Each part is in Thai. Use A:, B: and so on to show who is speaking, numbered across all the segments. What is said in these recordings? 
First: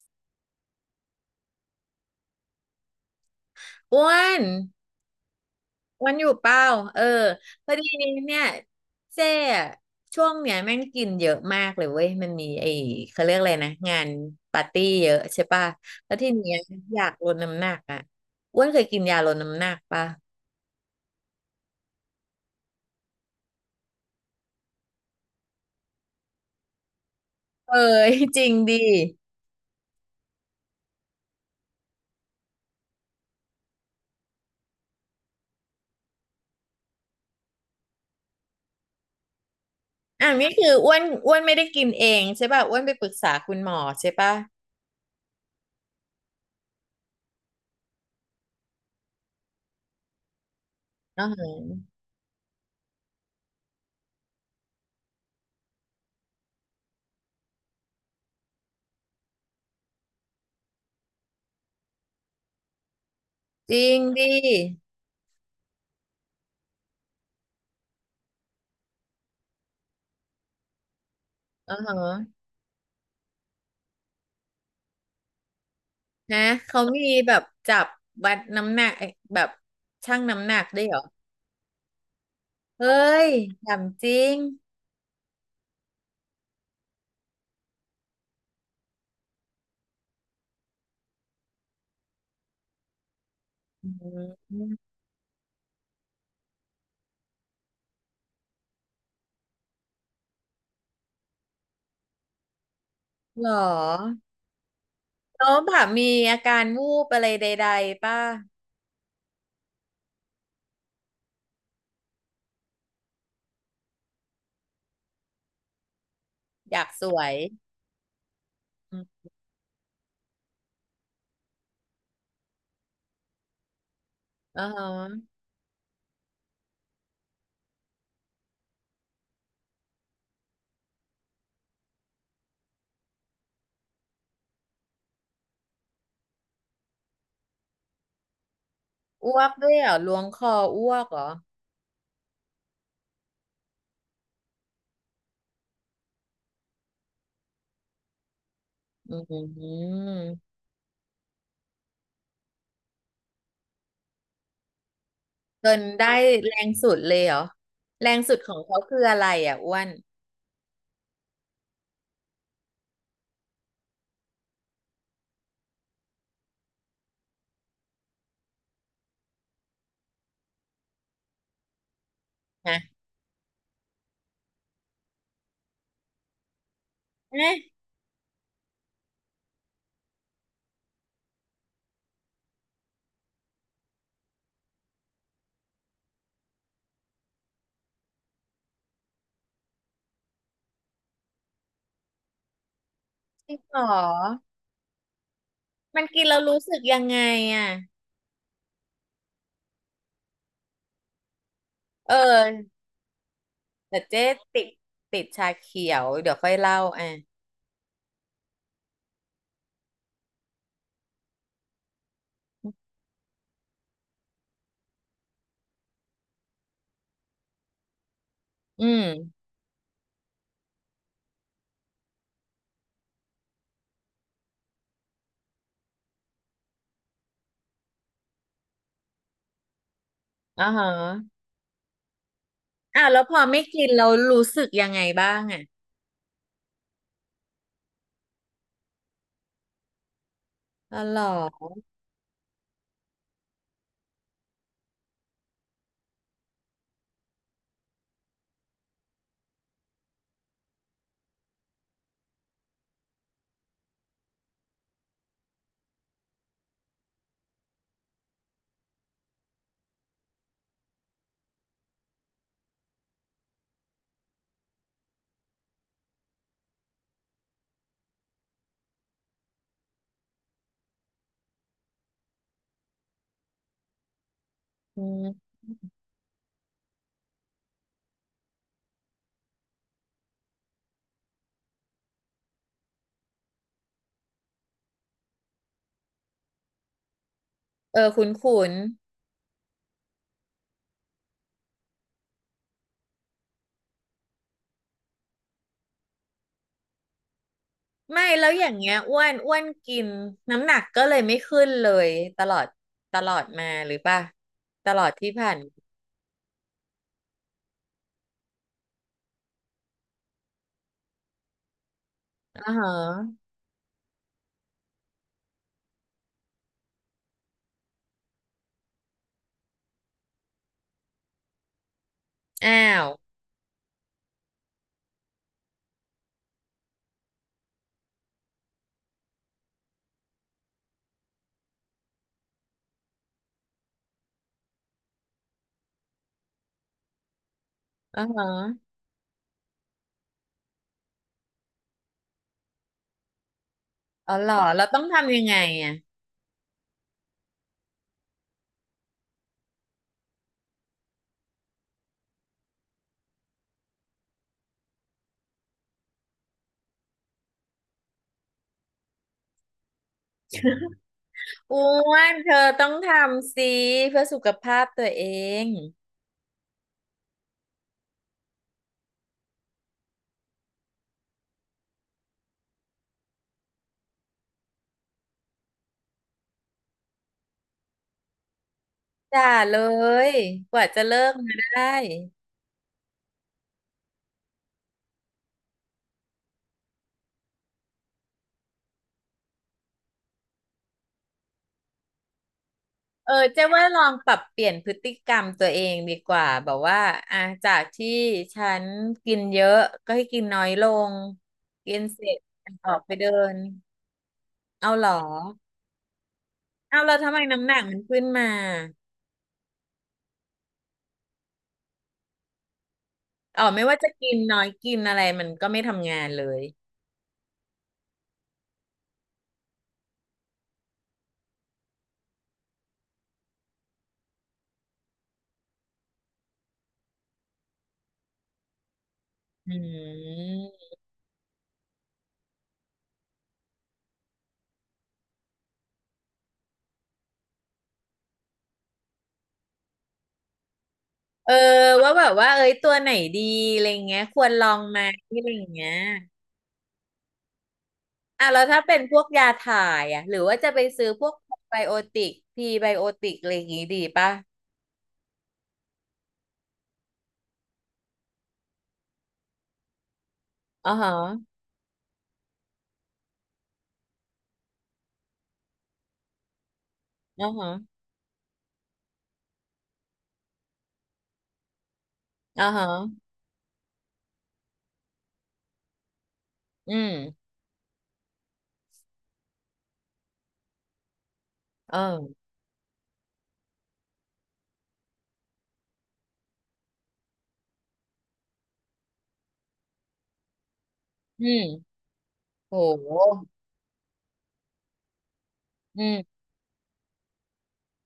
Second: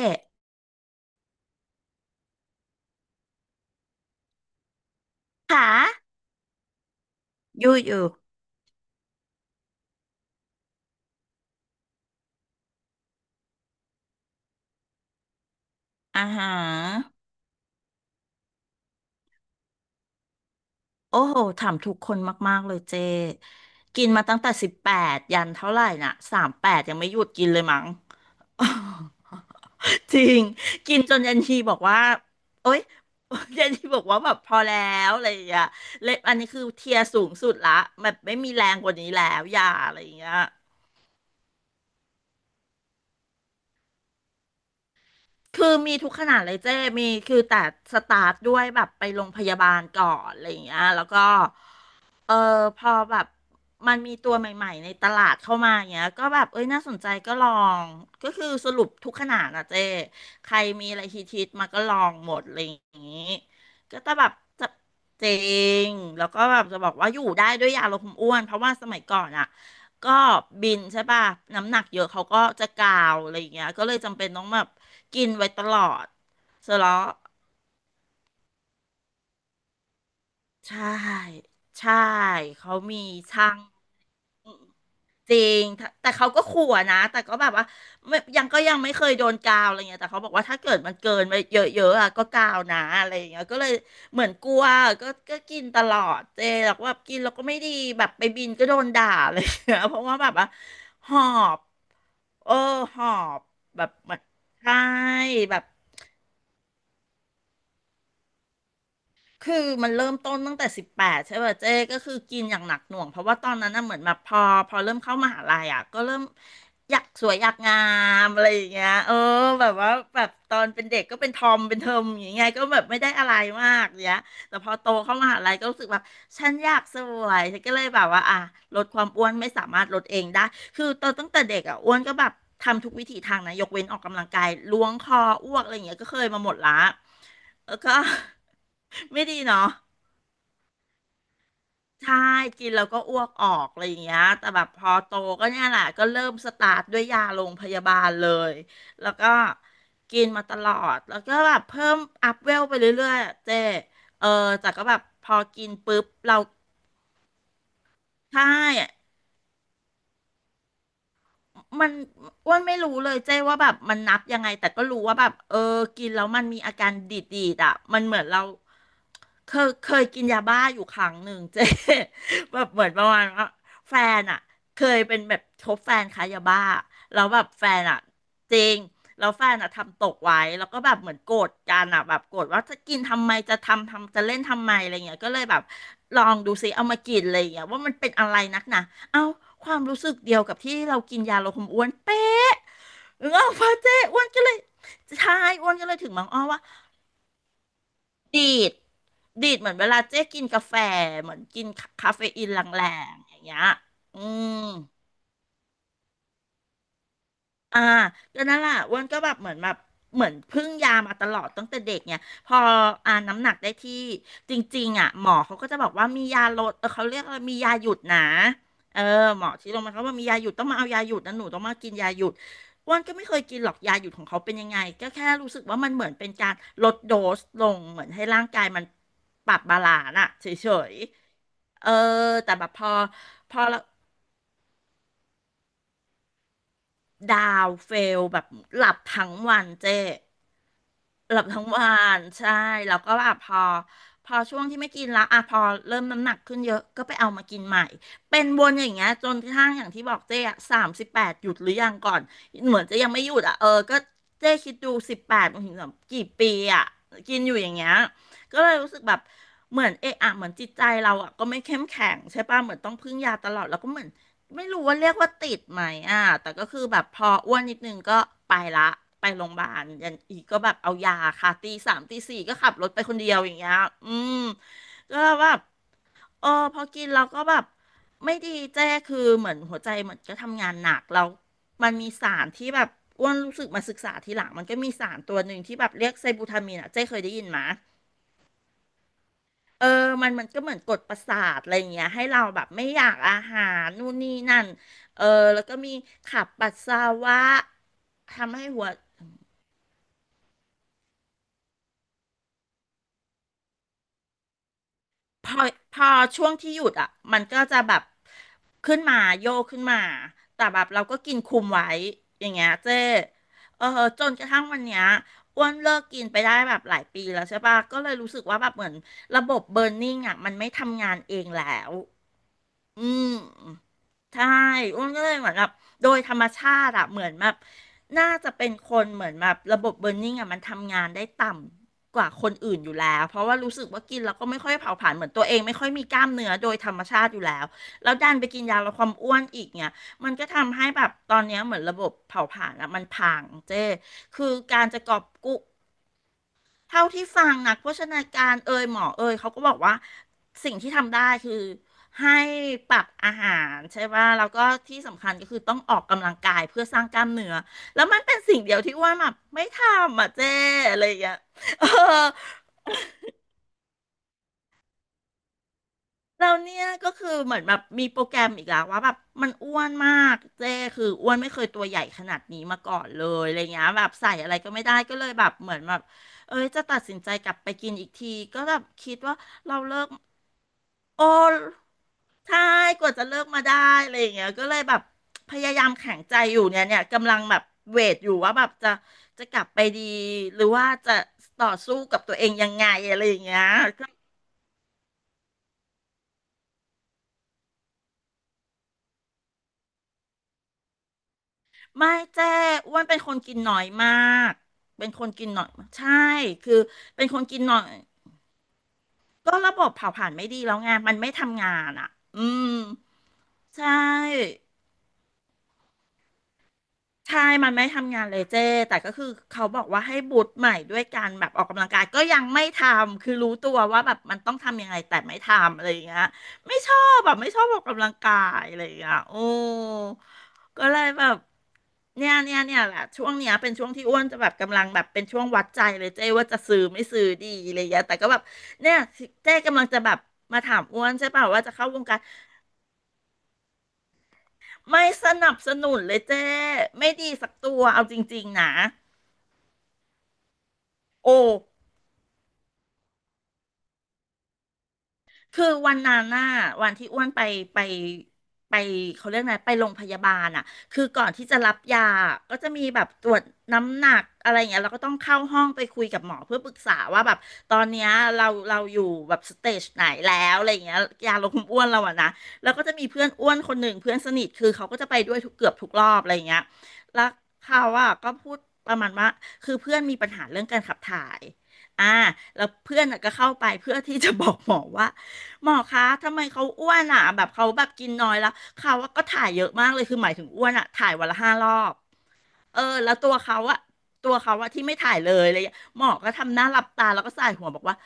A: เจ๊
B: อ้วน
A: ขาะ
B: อ้วนอยู่เปล่าเออ
A: อ
B: พอ
A: ยู่
B: ดี
A: อ
B: เน
A: ยู่
B: ี่ยเจ้อะช่วงเนี้ยแม่งกินเยอะมากเลยเว้ยมันมีไอ้เขาเรียกอะไรนะงานปาร์ตี้เยอะใช่ป่ะแล้ว
A: อา
B: ที
A: หา
B: เนี้ยอยากล
A: ร
B: ดน้ำหนักอ่ะอ้วนเคยกินยาลดน้ำหนักป่ะ
A: โอ้โหถามทุกคนมากๆเลยเจ๊กินมาตั้งแต่สิบแปดยันเท่าไหร่น่ะ38ยังไม่หยุดกินเลย
B: เอ้
A: มั้ง
B: ย จริงดี
A: จริงกินจนยันทีบอกว่าโอ๊ย ยันทีบอกว่าแบบพอแล้วอะไรอย่างเงี้ยเลยอันนี้คือเทียร์สูงสุดละแบบไม่มีแรงกว่านี้แล้วอย่าอะไรอย่าง
B: อ่ะ
A: เงี้ย
B: นี่คืออ้วนอ้วนไม่ได้กินเองใช่ป่ะอ้วนไปปรึกษาคุณหมอใช่ป่ะ
A: คือมีทุกขนาดเลยเจ้มีคือแต่สตาร์ทด้วยแบบไปโรงพยาบาลก่อนอะไรอย่างเงี้ยแล้ว
B: อ๋อ
A: ก็
B: หือ
A: เออพอแบบมันมีตัวใหม่ๆในตลาดเข้ามาอย่างเงี้ยก็แบบเอ้ยน่าสนใจก็ลองก็คือสรุปทุกขนาดอะเจ้ใครมีอะไรฮิตๆมาก็ลองหมดอะไรอย่างงี้
B: จริ
A: ก็
B: ง
A: จะแบ
B: ดิ
A: บจะเจงแล้วก็แบบจะบอกว่าอยู่ได้ด้วยยาลดความอ้วนเพราะว่าสมัยก่อนอะก็บินใช่ป่ะน้ำ
B: อ๋อ
A: หนักเยอะเขา
B: ฮะ
A: ก็จะกาวอะไรอย่างเงี้ยก็เลยจำเป็นต้องแบบกินไว้ตลอด
B: นะ
A: เสร็จ
B: เขา
A: แล้ว
B: มีแบบจับวัดน้ำหนักแบบชั่งน้ำหนัก
A: ใช่
B: ด้วยเหรอ
A: ใช่เขา
B: เฮ้
A: มี
B: ย
A: ช่าง
B: ถามจริง
A: จริงถ้าแต่เขาก็ขู่อะนะแต่ก็แบบว่าไม่ยังก็ยังไม่เคยโดนกาวอะไรเงี้ยแต่เขาบอกว่าถ้าเกิดมันเกินไปเยอะๆอะก็กาวนะอะไรอเงี้ยก็เลย
B: อ
A: เหมือนก
B: ื
A: ลัว
B: ม
A: ก็กินตลอดเจแล้วก็แบบกินแล้วก็ไม่ดีแบบไปบินก็โดนด่าอะไรเงี้ยเพราะว่าแบบว่าหอบเออหอบ
B: หร
A: แบบเหมื
B: อ
A: อนใช่
B: น้อ
A: แบ
B: ง
A: บ
B: ผามีอาการวูบอะไรใดๆป่ะ
A: คือมันเริ่มต้นตั้งแต่18ใช่ป่ะเจ๊ก็คือกินอย่างหนักหน่วงเพราะว่าตอนนั้นน่ะเหมือนแบบพอเริ่มเข้ามหาลัยอ่ะก็เริ่ม
B: อยาก
A: อยา
B: ส
A: ก
B: ว
A: สว
B: ย
A: ยอยากงามอะไรอย่างเงี้ย
B: อื
A: เออ
B: ม
A: แบบว่าแบบตอนเป็นเด็กก็เป็นทอมเป็นเทอมอย่างเงี้ยก็แบบไม่ได้อะไรมากเนี้ยแต่
B: อ๋อ
A: พอ
B: ฮ
A: โตเข้าม
B: ะ
A: หาลัยก็รู้สึกแบบฉันอยากสวยฉันก็เลยแบบว่าอ่ะลดความอ้วนไม่สามารถลดเองได้คือตอนตั้งแต่เด็กอ่ะอ้วนก็แบบทำทุกวิถีทางนะยกเว้นออกกำลังกายล้วงคออ้วกอะไรอย่างเงี้ยก็เคยมาหมดละแล้วก็ ไม่ดี
B: อ้วก
A: เนาะ
B: ด้วยเหรอล้วงคออ้วกเหรอ
A: ใช่กินแล้วก็อ้วกออกอะไรอย่างเงี้ยแต่แบบพอโตก็เนี่ยแหละก็เริ่มสตาร์ทด้วยยาโรงพยาบาลเลยแล้
B: อื
A: วก็กิน
B: ม
A: มาตลอดแล้วก็แบบเพิ่มอัพเวลไปเรื่อยๆอะเจ๊เออแต่ก็แบบพอกิ
B: จ
A: น
B: น
A: ปุ๊บ
B: ได้
A: เรา
B: แรงสุดเลยเหรอ แรงสุด
A: ใช่
B: ของเขาคืออะไรอ่ะอ้วน
A: มันอ้วนไม่รู้เลยเจ้ว่าแบบมันนับยังไงแต่ก็รู้ว่าแบบเออกินแล้วมันมีอาการดีดๆอ่ะมันเหมือนเราเคยกินยาบ้าอยู่ครั้งหนึ่งเจ๊ แบบเหมือน
B: ฮะ
A: ประมาณว่าแฟนอ่ะเคยเป็นแบบคบแฟนค้ายาบ้าแล้วแบบ
B: เอ๊ะ
A: แฟนอ่ะจริงแล้วแฟนอ่ะทำตกไว้แล้วก็แบบเหมือนโกรธกันอ่ะแบบโกรธว่าจะกินทำไมจะทำจะเล่นทำไมอะไรเงี้ยก็เลยแบบลองดูซิเอามากินอะไรเงี้ยว่ามันเป็นอะไรนักหนา เอาความรู้สึกเดียวกับที่เรากินยาลดความอ้วนเป๊ะเออ
B: จริง
A: พอ
B: เหร
A: เจ๊อ้วนก็
B: อ
A: เลยใช่อ้วนก็เลย
B: มัน
A: ถึงม
B: กิ
A: อ
B: น
A: ง
B: แล้
A: อ้
B: ว
A: อ
B: รู้
A: ว่า
B: สึกยังไงอ่ะ
A: ดีดดีดเหมือนเวลาเจ๊กินกาแฟเหมือนกินคา
B: เอ
A: เฟอีน
B: อ
A: แรงๆอย่างเงี้ย
B: แต่
A: อื
B: เจ๊ติ
A: ม
B: ดชาเขียว เดี๋ยวค่อยเล่าอ่ะ
A: อ่าก็นั่นแหละอ้วนก็แบบเหมือนแบบเหมือนพึ่งยามาตลอดตั้งแต่เด็กเนี่ยพออ่าน้ำหนักได้ที่จริงๆอ่ะหมอเขาก็จะบอกว่ามียาลดเออเขาเรียกว่ามียาหยุดนะ
B: อื
A: เออ
B: ม
A: หมอที่โรงพยาบาลเขาบอกมียาหยุดต้องมาเอายาหยุดนะหนูต้องมากินยาหยุดอ้วนก็ไม่เคยกินหรอกยาหยุดของเขาเป็นยังไงก็แค่รู้สึกว่ามันเหมือนเป็นการลดโดสลงเหมือนให้ร่างกายมันปรับบาลานซ์อะเฉ
B: อ๋อฮะ
A: ยๆเออแต่แบบพอ
B: อ้าวแล้วพอ
A: พอ
B: ไม่
A: แล้ว
B: กินเรารู้สึกยังไงบ้างอ่ะ
A: ดาวเฟลแบบหลับทั้งวันเจ๊
B: อ๋อเหรอ
A: หลับทั้งวันใช่แล้วก็แบบพอช่วงที่ไม่กินแล้วอ่ะพอเริ่มน้ำหนักขึ้นเยอะก็ไปเอามากินใหม่เป็นวนอย่างเงี้ยจนกระทั่งอย่างที่บอกเจ๊อะ38หยุดหรือยังก่อนเหมือนจะยังไม่หยุดอ่ะเออก็เจ๊คิดดูสิบแปดมันถึงแบบกี่ปีอ่ะกินอยู่อย่างเงี้ยก็เลยรู้สึกแบบเหมือนเอะอะเหมือนจิตใจเราอ่ะก็ไม่เข้มแข็งใช่ป่ะเหมือนต้องพึ่งยาตลอดแล้วก็เหมือน ไม่รู้ว่าเรียกว่าติดไหมอ่ะแต่ก็คือแบบพออ้วนนิดนึงก็ไปละ ไปโรงพยาบาลยันอีกก็แบบเอายาค่ะตีสามตีสี่ก็ขับรถไปคนเดียวอย่างเงี้ยอืม
B: อื
A: ก็
B: ม
A: แบบเออพอกินเราก็แบบไม่ดีเจ้คือเหมือนหัวใจเหมือนก็ทำงานหนักแล้วมันมีสารที่แบบอ้วนรู้สึกมาศึกษาทีหลังมันก็มีสารตัวหนึ่งที่แบบเรียกไซบูทามีนอ่ะเจ้เคยได้ยินไหม
B: เออคุ้นคุน
A: เออ มันมันก็เหมือนกดประสาทอะไรอย่างเงี้ยให้เราแบบไม่อยากอาหารนู่นนี่นั่นเออแล้วก็มีขับปัสสาวะ
B: ไม่แล้ว
A: ทำ
B: อ
A: ให้
B: ย่าง
A: หัว
B: เงี้ยอ้วนอ้วนกินน้ำหนักก็เลยไม่ขึ้นเลยตลอดตลอดมาหรือป่ะตลอดที่
A: พ
B: ผ่าน
A: อพอช่วงที่หยุดอ่ะมันก็จะแบบขึ้นมาโยกขึ้นมาแต่แบบเราก็กินคุมไว้อย่างเงี้
B: อ่า
A: ย
B: ฮ
A: เจ้
B: ะ
A: เออจนกระทั่งวันเนี้ยอ้วนเลิกกินไปได้แบบหลายปีแล้วใช่ปะก็เลยรู้สึกว่าแบบเหมือนระบบเบิร์นนิ่งอ่ะมันไม่ทำงานเองแล้ว
B: อ้า
A: อื
B: ว
A: ม ใช่อ้วนก็เลยเหมือนแบบโดยธรรมชาติอะเหมือนแบบน่าจะเป็นคนเหมือนแบบระบบเบิร์นนิ่งอะมันทำงานได้ต่ำกว่าคนอื่นอยู่แล้วเพราะว่ารู้สึกว่ากินแล้วก็ไม่ค่อยเผาผลาญเหมือนตัวเองไม่ค่อยมีกล้ามเนื้อโดยธรรมชาติอยู่แล้วแล้ว
B: อ่า
A: ดันไปกินยา
B: ฮะ
A: ลดความอ้วนอีกเนี่ยมันก็ทำให้แบบตอนเนี้ยเหมือนระบบเผาผลาญอะมันพังเจ้
B: อ๋อ
A: คื
B: เห
A: อ
B: รอ
A: กา
B: เรา
A: ร
B: ต้
A: จะ
B: อง
A: กอบ
B: ทำยัง
A: กู้
B: ไงอ่ะ
A: เท่าที่ฟังนักโภชนาการเอยหมอเอยเขาก็บอกว่าสิ่งที่ทำได้คือให้ปรับอาหารใช่ป่ะแล้วก็ที่สำคัญก็คือต้องออกกำลังกายเพื่อสร้างกล้ามเนื้อแล้วมันเป็นสิ่งเดียวที่อ้ว่าแบบไม่ทำอ่ะเจ้อะไรอย่างเงี้ย
B: อ้
A: เออ
B: วนเธอต้องทำสิเพื่อสุขภาพตัวเอง
A: เราเนี่ยก็คือเหมือนแบบมีโปรแกรมอีกแล้วว่าแบบมันอ้วนมากเจ้คืออ้วนไม่เคยตัวใหญ่ขนาดนี้มาก่อนเลยอะไรเงี้ยแบบใส่อะไรก็ไม่ได้ก็เลยแบบเหมือนแบบเอ้ยจะตัดสินใจกลับไปกินอีกทีก็แบบคิดว่า
B: จ้าเล
A: เราเลิก
B: ยกว่าจะเลิ
A: โอ้
B: กมาได้
A: ใช่กว่าจะเลิกมาได้อะไรอย่างเงี้ยก็เลยแบบพยายามแข็งใจอยู่เนี่ยกำลังแบบเวทอยู่ว่าแบบจะกลับไปดีหรือว่าจะต่อสู้กับตัวเองยังไงอะไร
B: เอ
A: อ
B: อ
A: ย่างเงี้
B: เจ๊
A: ย
B: ว่าลองปรับเปลี่ยนพฤติกรรมตัวเองดีกว่าแบบว่าอ่ะจากที่ฉันกินเยอะก็ให้กินน้อยลงกิน
A: ไม่
B: เสร็จ
A: แจ้
B: ออ
A: อ้ว
B: ก
A: น
B: ไป
A: เป็น
B: เดิ
A: คนกิ
B: น
A: นน้อยมาก
B: เอาเห
A: เป็
B: รอ
A: นคนกินน้อยมากใช่คือ
B: เอาเรา
A: เป็น
B: ทำ
A: ค
B: ไม
A: นกิน
B: น้ำหนั
A: น้อ
B: ก
A: ย
B: มันขึ้นมา
A: ก็ระบบเผาผลาญไม่ดีแล้วไงมันไม่ทำงานอ่ะอืม
B: อ๋อไม่
A: ใช่
B: ว่าจะกินน้อยกินอะไรมันก็ไม่ทำงานเลย
A: ใช่มันไม่ทำงานเลยเจ้แต่ก็คือเขาบอกว่าให้บูตใหม่ด้วยการแบบออกกำลังกายก็ยังไม่ทำคือรู้ตัวว่าแบบมันต้องทำยังไงแต่ไม่ทำอะไรอย่างเงี้ยไม่ชอบแบบไม่ชอบออกกำลังกายอะไรอย่างเงี้ยโอ้
B: อื
A: ก็
B: ม
A: เลยแบบเนี่ยแหละช่วงเนี้ยเป็นช่วงที่อ้วนจะแบบกำลังแบบเป็นช่วงวัดใจเลยเจ้ว่าจะซื้อไม่ซื้อดีอะไรอย่างเงี้ยแต่ก็แบบเนี่ยเจ้กำลังจะแบบมาถามอ้วนใช่ป่ะ
B: เออ
A: ว่าจะเข้าวง
B: ว่า
A: การ
B: แบบว่าเอ้ยตัวไหนดีอะไรเงี้ยควรลองไหม
A: ไม่ส
B: อะไร
A: นับส
B: เงี้ย
A: นุนเลยเจ้ไม่ดีสักตัวเอาจริ
B: อ่ะ
A: ง
B: แล้
A: ๆ
B: ว
A: นะ
B: ถ้าเป็นพวกยาถ่ายอ่ะหรือว่าจะไปซื้อพว
A: โอ้
B: กไบโอติกพีไบโอติกอะไรอย่างงี้ดีป่ะ
A: คือวันนั้นน่ะวันที่อ้วนไปไปไปเขาเรียกไงไปโรงพยาบาลอ่ะ
B: อ่อ
A: คือ
B: ฮะ
A: ก่อนที่จะรับยาก็จะมีแบบตรวจน้ำหนักอะไรอย่างเงี้ยเราก็ต้องเข้าห้องไปคุยกับหมอเพื่อปรึกษาว่าแบบ
B: อ่อฮะ
A: ตอนเนี้ยเราอยู่แบบสเตจไหนแล้วอะไรอย่างเงี้ยยาลดความอ้วนเราอะนะ
B: อ่า
A: แล้วก็
B: ฮะ
A: จะมีเพื่อนอ้วนคนหนึ่งเพื่อนสนิทคือเขาก็จะไปด้วยทุกเกือบทุกรอบอะไรอย่างเงี้ย
B: อื
A: แล้ว
B: ม
A: เขาอะก็พูดประมาณว่าคือเพื่อนมีปัญหาเรื่องการขับถ่าย
B: เอ
A: อ่า
B: อ
A: แล้วเพื่อนน่ะก็เข้าไปเพื่อที่จะบอกหมอว่า หมอคะ ทำไมเขาอ้วนอ่ะแบบเขาแบบกินน้อยแล้ว เขาก็ถ่ายเยอะมากเลย คือหมายถึงอ้วนอ่ะถ่ายวันละ
B: อื
A: ห้า
B: ม
A: รอบ
B: โ
A: เออแล้วตัว
B: ห
A: เขาอะตัวเขาอะที่ไม่ถ่ายเลยอะไรอย่างเงี้ย
B: อื
A: หมอก็
B: ม
A: ทำหน้าหลับตาแล้วก็ส่ายหัวบอกว่า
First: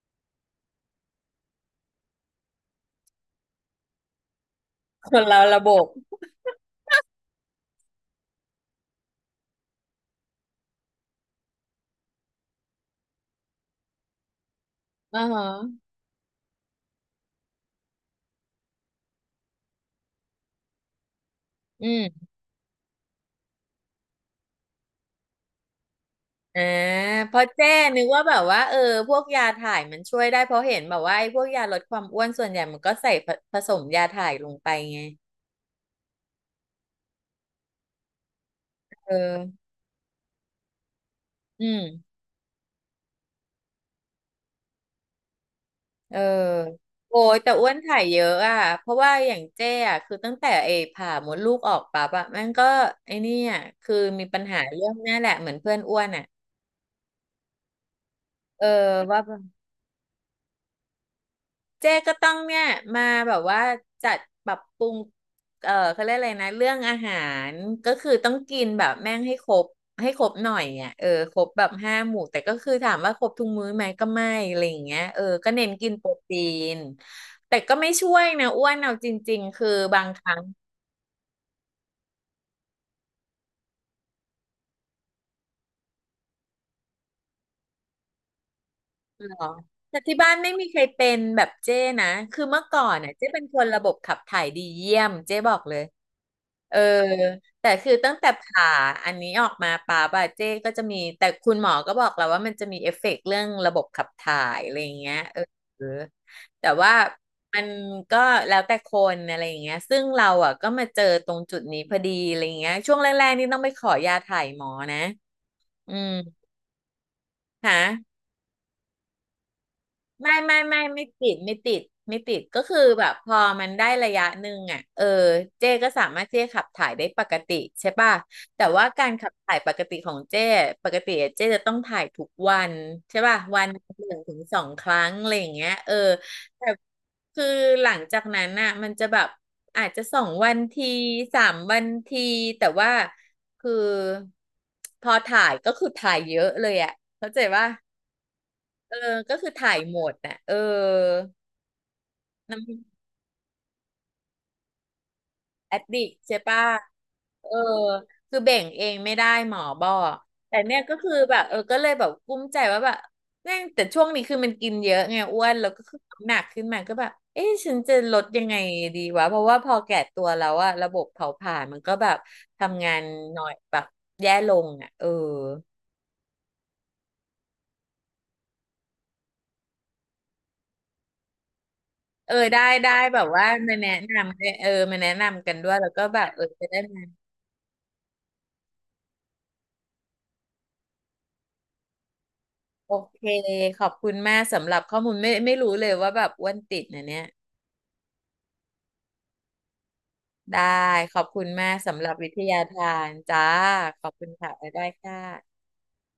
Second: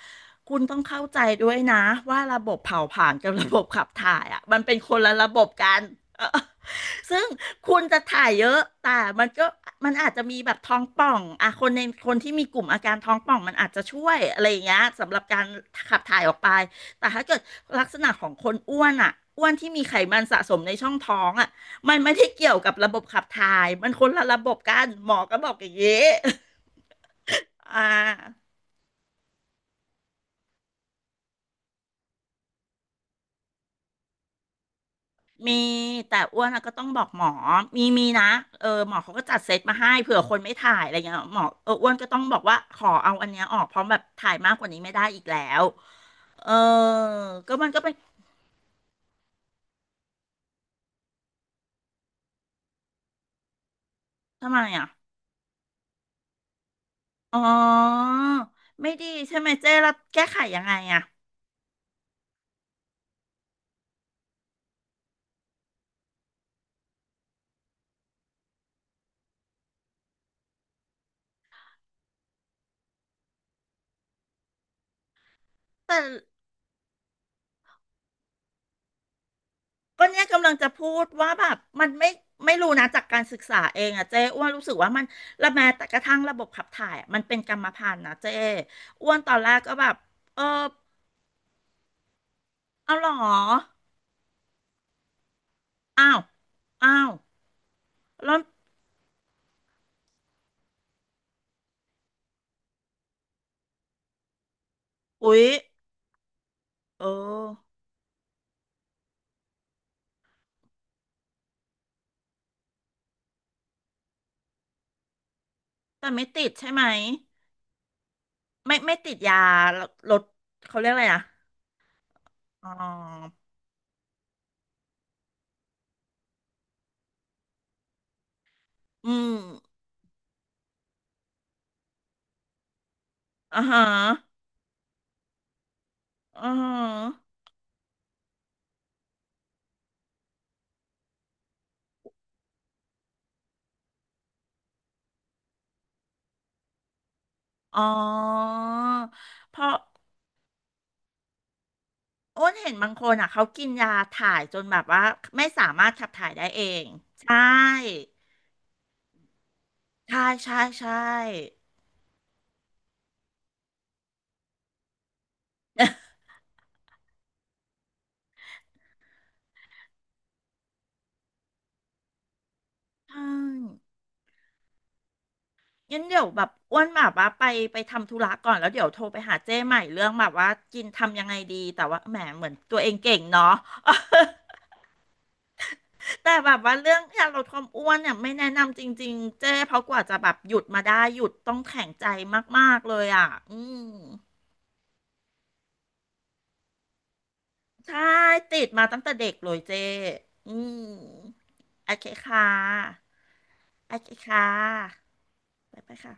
A: คุณต้องเข้าใจด้วยนะว่าระบบเผาผลาญกับระบบขับถ่ายอะมันเป็นคน
B: ค
A: ละ
B: น
A: ระบ
B: เรา
A: บ
B: ระบ
A: กัน
B: บ
A: เออซึ่งคุณจะถ่ายเยอะแต่มันก็มันอาจจะมีแบบท้องป่องอะคนในคนที่มีกลุ่มอาการท้องป่องมันอาจจะช่วยอะไรอย่างเงี้ยสำห
B: อ่อ
A: รับการ
B: ฮะ
A: ขับถ่ายออกไปแต่ถ้าเกิดลักษณะของคนอ้วนอะอ้วนที่มีไขมันสะสมในช่องท้องอะ
B: อื
A: มัน
B: ม
A: ไม่ได้เกี่ยวกับระบบขับถ่าย มันคนละระบบกันหมอก็บอกอย่างนี้
B: อ่าเพราะ เจ้
A: อ่า
B: นึกว่าแบบว่าเออพวกยาถ่ายมันช่วยได้เพราะเห็นแบบว่าไอ้พวกยาลดความอ้วนส่วนใหญ่มันก็ใส่ผผสมยาถ่ายลงไปไง
A: มีแต่อ้วนอะก็ต้องบอกหมอมีนะเออหมอ
B: เอ
A: เขา
B: อ
A: ก็จัดเซตมาให้เผื่อคนไม่ถ่ายอะไรเงี้ยหมอ
B: อื
A: เออ
B: ม
A: อ้วนก็ต้องบอกว่าขอเอาอันเนี้ยออกเพราะแบบถ่ายมากกว่านี้ไม่ได้อีกแล้ว
B: เออ
A: เออ
B: โอ้ยแต่
A: ก็
B: อ้
A: มั
B: ว
A: น
B: น
A: ก็เป็น
B: ถ่ายเยอะอ่ะเพราะว่าอย่างเจ้อ่ะคือตั้งแต่เอผ่ามดลูกออกปั๊บอ่ะแม่งก็ไอ้เนี่อะคือมีปัญ
A: ทำ
B: หา
A: ไม
B: เรื่
A: อ่ะ
B: องเนี้ยแหละเหมือนเพื่อนอ้วนอ่ะ
A: อ๋อ
B: เออ
A: ไม่ดี
B: ว่า
A: ใช่ไหมเจ๊แล้วแก้ไขยังไงอ่ะ
B: เจ๊ก็ต้องเนี่ยมาแบบว่าจัดปรับปรุง เออเขาเรียกอะไรนะเรื่องอาหารก็คือต้องกินแบบแม่งให้ครบหน่อยอ่ะเออครบแบบห้าหมู่แต่ก็คือถามว่าครบทุกมื้อไหมก็ไม่อะไรอย่างเงี้ยเออก็เน้นกิน
A: แต่
B: โปรตีนแต่ก็ไม่ช่วยนะอ้วนเอาจริงๆคือบา
A: ก็
B: งค
A: เนี่ย
B: รั้ง
A: กำลังจะพูดว่าแบบมันไม่รู้นะจากการศึกษาเองอะเจ้อ้วนรู้สึกว่ามันละแม้แต่กระทั่งระบบขับถ่ายอะมันเป็นกรรมพันธุ์นะเจ้อ้วนต
B: เหร
A: อน
B: อ
A: แรกก็แบบ
B: แต่ที่บ้าน
A: เออ
B: ไม่มีใครเป็นแบบเจ้นะคือเมื่อก่อ
A: เอา
B: น
A: หร
B: น่ะ
A: อ
B: เจ้เป็นคนระบบขับถ่ายดีเยี่ยมเจ้บอกเลย
A: อ้าว
B: เออ
A: อ้าว
B: แต่คือตั้งแต่
A: แล้ว
B: ผ่าอันนี้ออกมาป่าบาเจ้ก็จะมีแต่คุณหมอก็บอกแล้วว่ามันจะมีเอฟเฟกต์เรื่องระบบขับถ่ายอะไรอย่างเงี้ยเอ
A: อุ๊
B: อ
A: ย
B: แต่ว่า
A: เอ
B: มัน
A: อ
B: ก็แล้วแต่คนอะไรอย่างเงี้ยซึ่งเราอ่ะก็มาเจอตรงจุดนี้พอดีอะไรอย่างเงี้ยช่วงแรกๆนี่ต้องไปขอยาถ่ายหมอนะอื
A: แต่
B: ม
A: ไม่ติดใช่ไหม
B: ค่ะ
A: ไม่ติดยาลดเขาเรียกอะ
B: ไม่
A: ไรอะ
B: ติดไม่ติดก็
A: อ๋อ
B: คือแบบพอมันได้ระยะหนึ่งอ่ะเออเจ้ก็สามารถเจ้ขับถ่ายได้ปกติใช่ป่ะแต่ว่ากา
A: อื
B: รขับ
A: ม
B: ถ่ายปกติของเจ้ปกติอะเจ้จะต้องถ่ายทุกวันใช่ป่ะวั
A: อ่า
B: น
A: ฮะ
B: หนึ่งถึงสองครั้งอะไรอย่างเงี้ยเออ
A: อ่
B: แต่
A: า
B: คือหลังจากนั้นน่ะมันจะแบบอาจจะสองวันทีสามวันทีแต่ว่าคือพอถ่ายก็คือถ่ายเยอะเลยอ่ะเข้าใจป่ะ
A: อ๋อ
B: เออก็คือ
A: เพ
B: ถ่า
A: ราะ
B: ยหมดน่ะเออ
A: อ้นเห็นบางคนอ่ะเขากินยาถ่ายจนแบบว่าไม่สา
B: แอด
A: มารถ
B: ดิ
A: ขั
B: ก
A: บถ่าย
B: ใช่
A: ได้
B: ปะ
A: เองใช่
B: เออคือเบ่งเองไม่ได้หมอบอก
A: ใช่
B: แต่
A: ใช่
B: เนี่ย
A: ใช่
B: ก็คือแบบเออก็เลยแบบกุ้มใจว่าแบบแม่งแต่ช่วงนี้คือมันกินเยอะไงอ้วนแล้วก็คือ น้ำหนักขึ้นมาก็แบบเอ๊ะฉันจะลดยังไงดีวะเพราะว่าพอแก่ตัวแล้วอะระบบเผาผลาญมันก็แบบทำงาน
A: ใช
B: หน่อยแบ
A: ่
B: บแย่ลงอะเออ
A: งั้นเดี๋ยวแบบอ้วนแบบว่าไปไปทำธุระก่อนแล้วเดี๋ยวโทรไปหาเจ้ใหม่เรื่องแบบว่ากินทำยังไงดีแต่ว่าแหม
B: เออ
A: เหมือน
B: ได้
A: ตัวเอ
B: ได้
A: งเก่
B: แบ
A: ง
B: บว่า
A: เนาะ
B: มาแนะนำเออมาแนะนำกันด้วยแล้วก็แบ บ
A: แต่
B: เออ
A: แบบ
B: จะ
A: ว่า
B: ได้
A: เรื่อ
B: มา
A: งการลดความอ้วนเนี่ยไม่แนะนำจริงๆเจ้เพราะกว่าจะแบบหยุดมาได้หยุดต้องแข็งใจมากๆ
B: โอ
A: เลย
B: เค
A: อ่ะอื
B: ข
A: ม
B: อบคุณมากสำหรับข้อมูลไม่ไม่รู้เลยว่าแบบอ้วนติดนะเนี่ย
A: ใช่ติดมาตั้งแต่เด็กเลยเจอื
B: ได้
A: ม
B: ขอบคุณมาก
A: โอ
B: สำห
A: เค
B: รับวิท
A: ค่
B: ยาทาน
A: ะ
B: จ้า
A: โอ
B: ขอ
A: เค
B: บคุณ
A: ค่ะ
B: ค่ะบ๊ายบายค่ะ
A: ไปไปค่ะ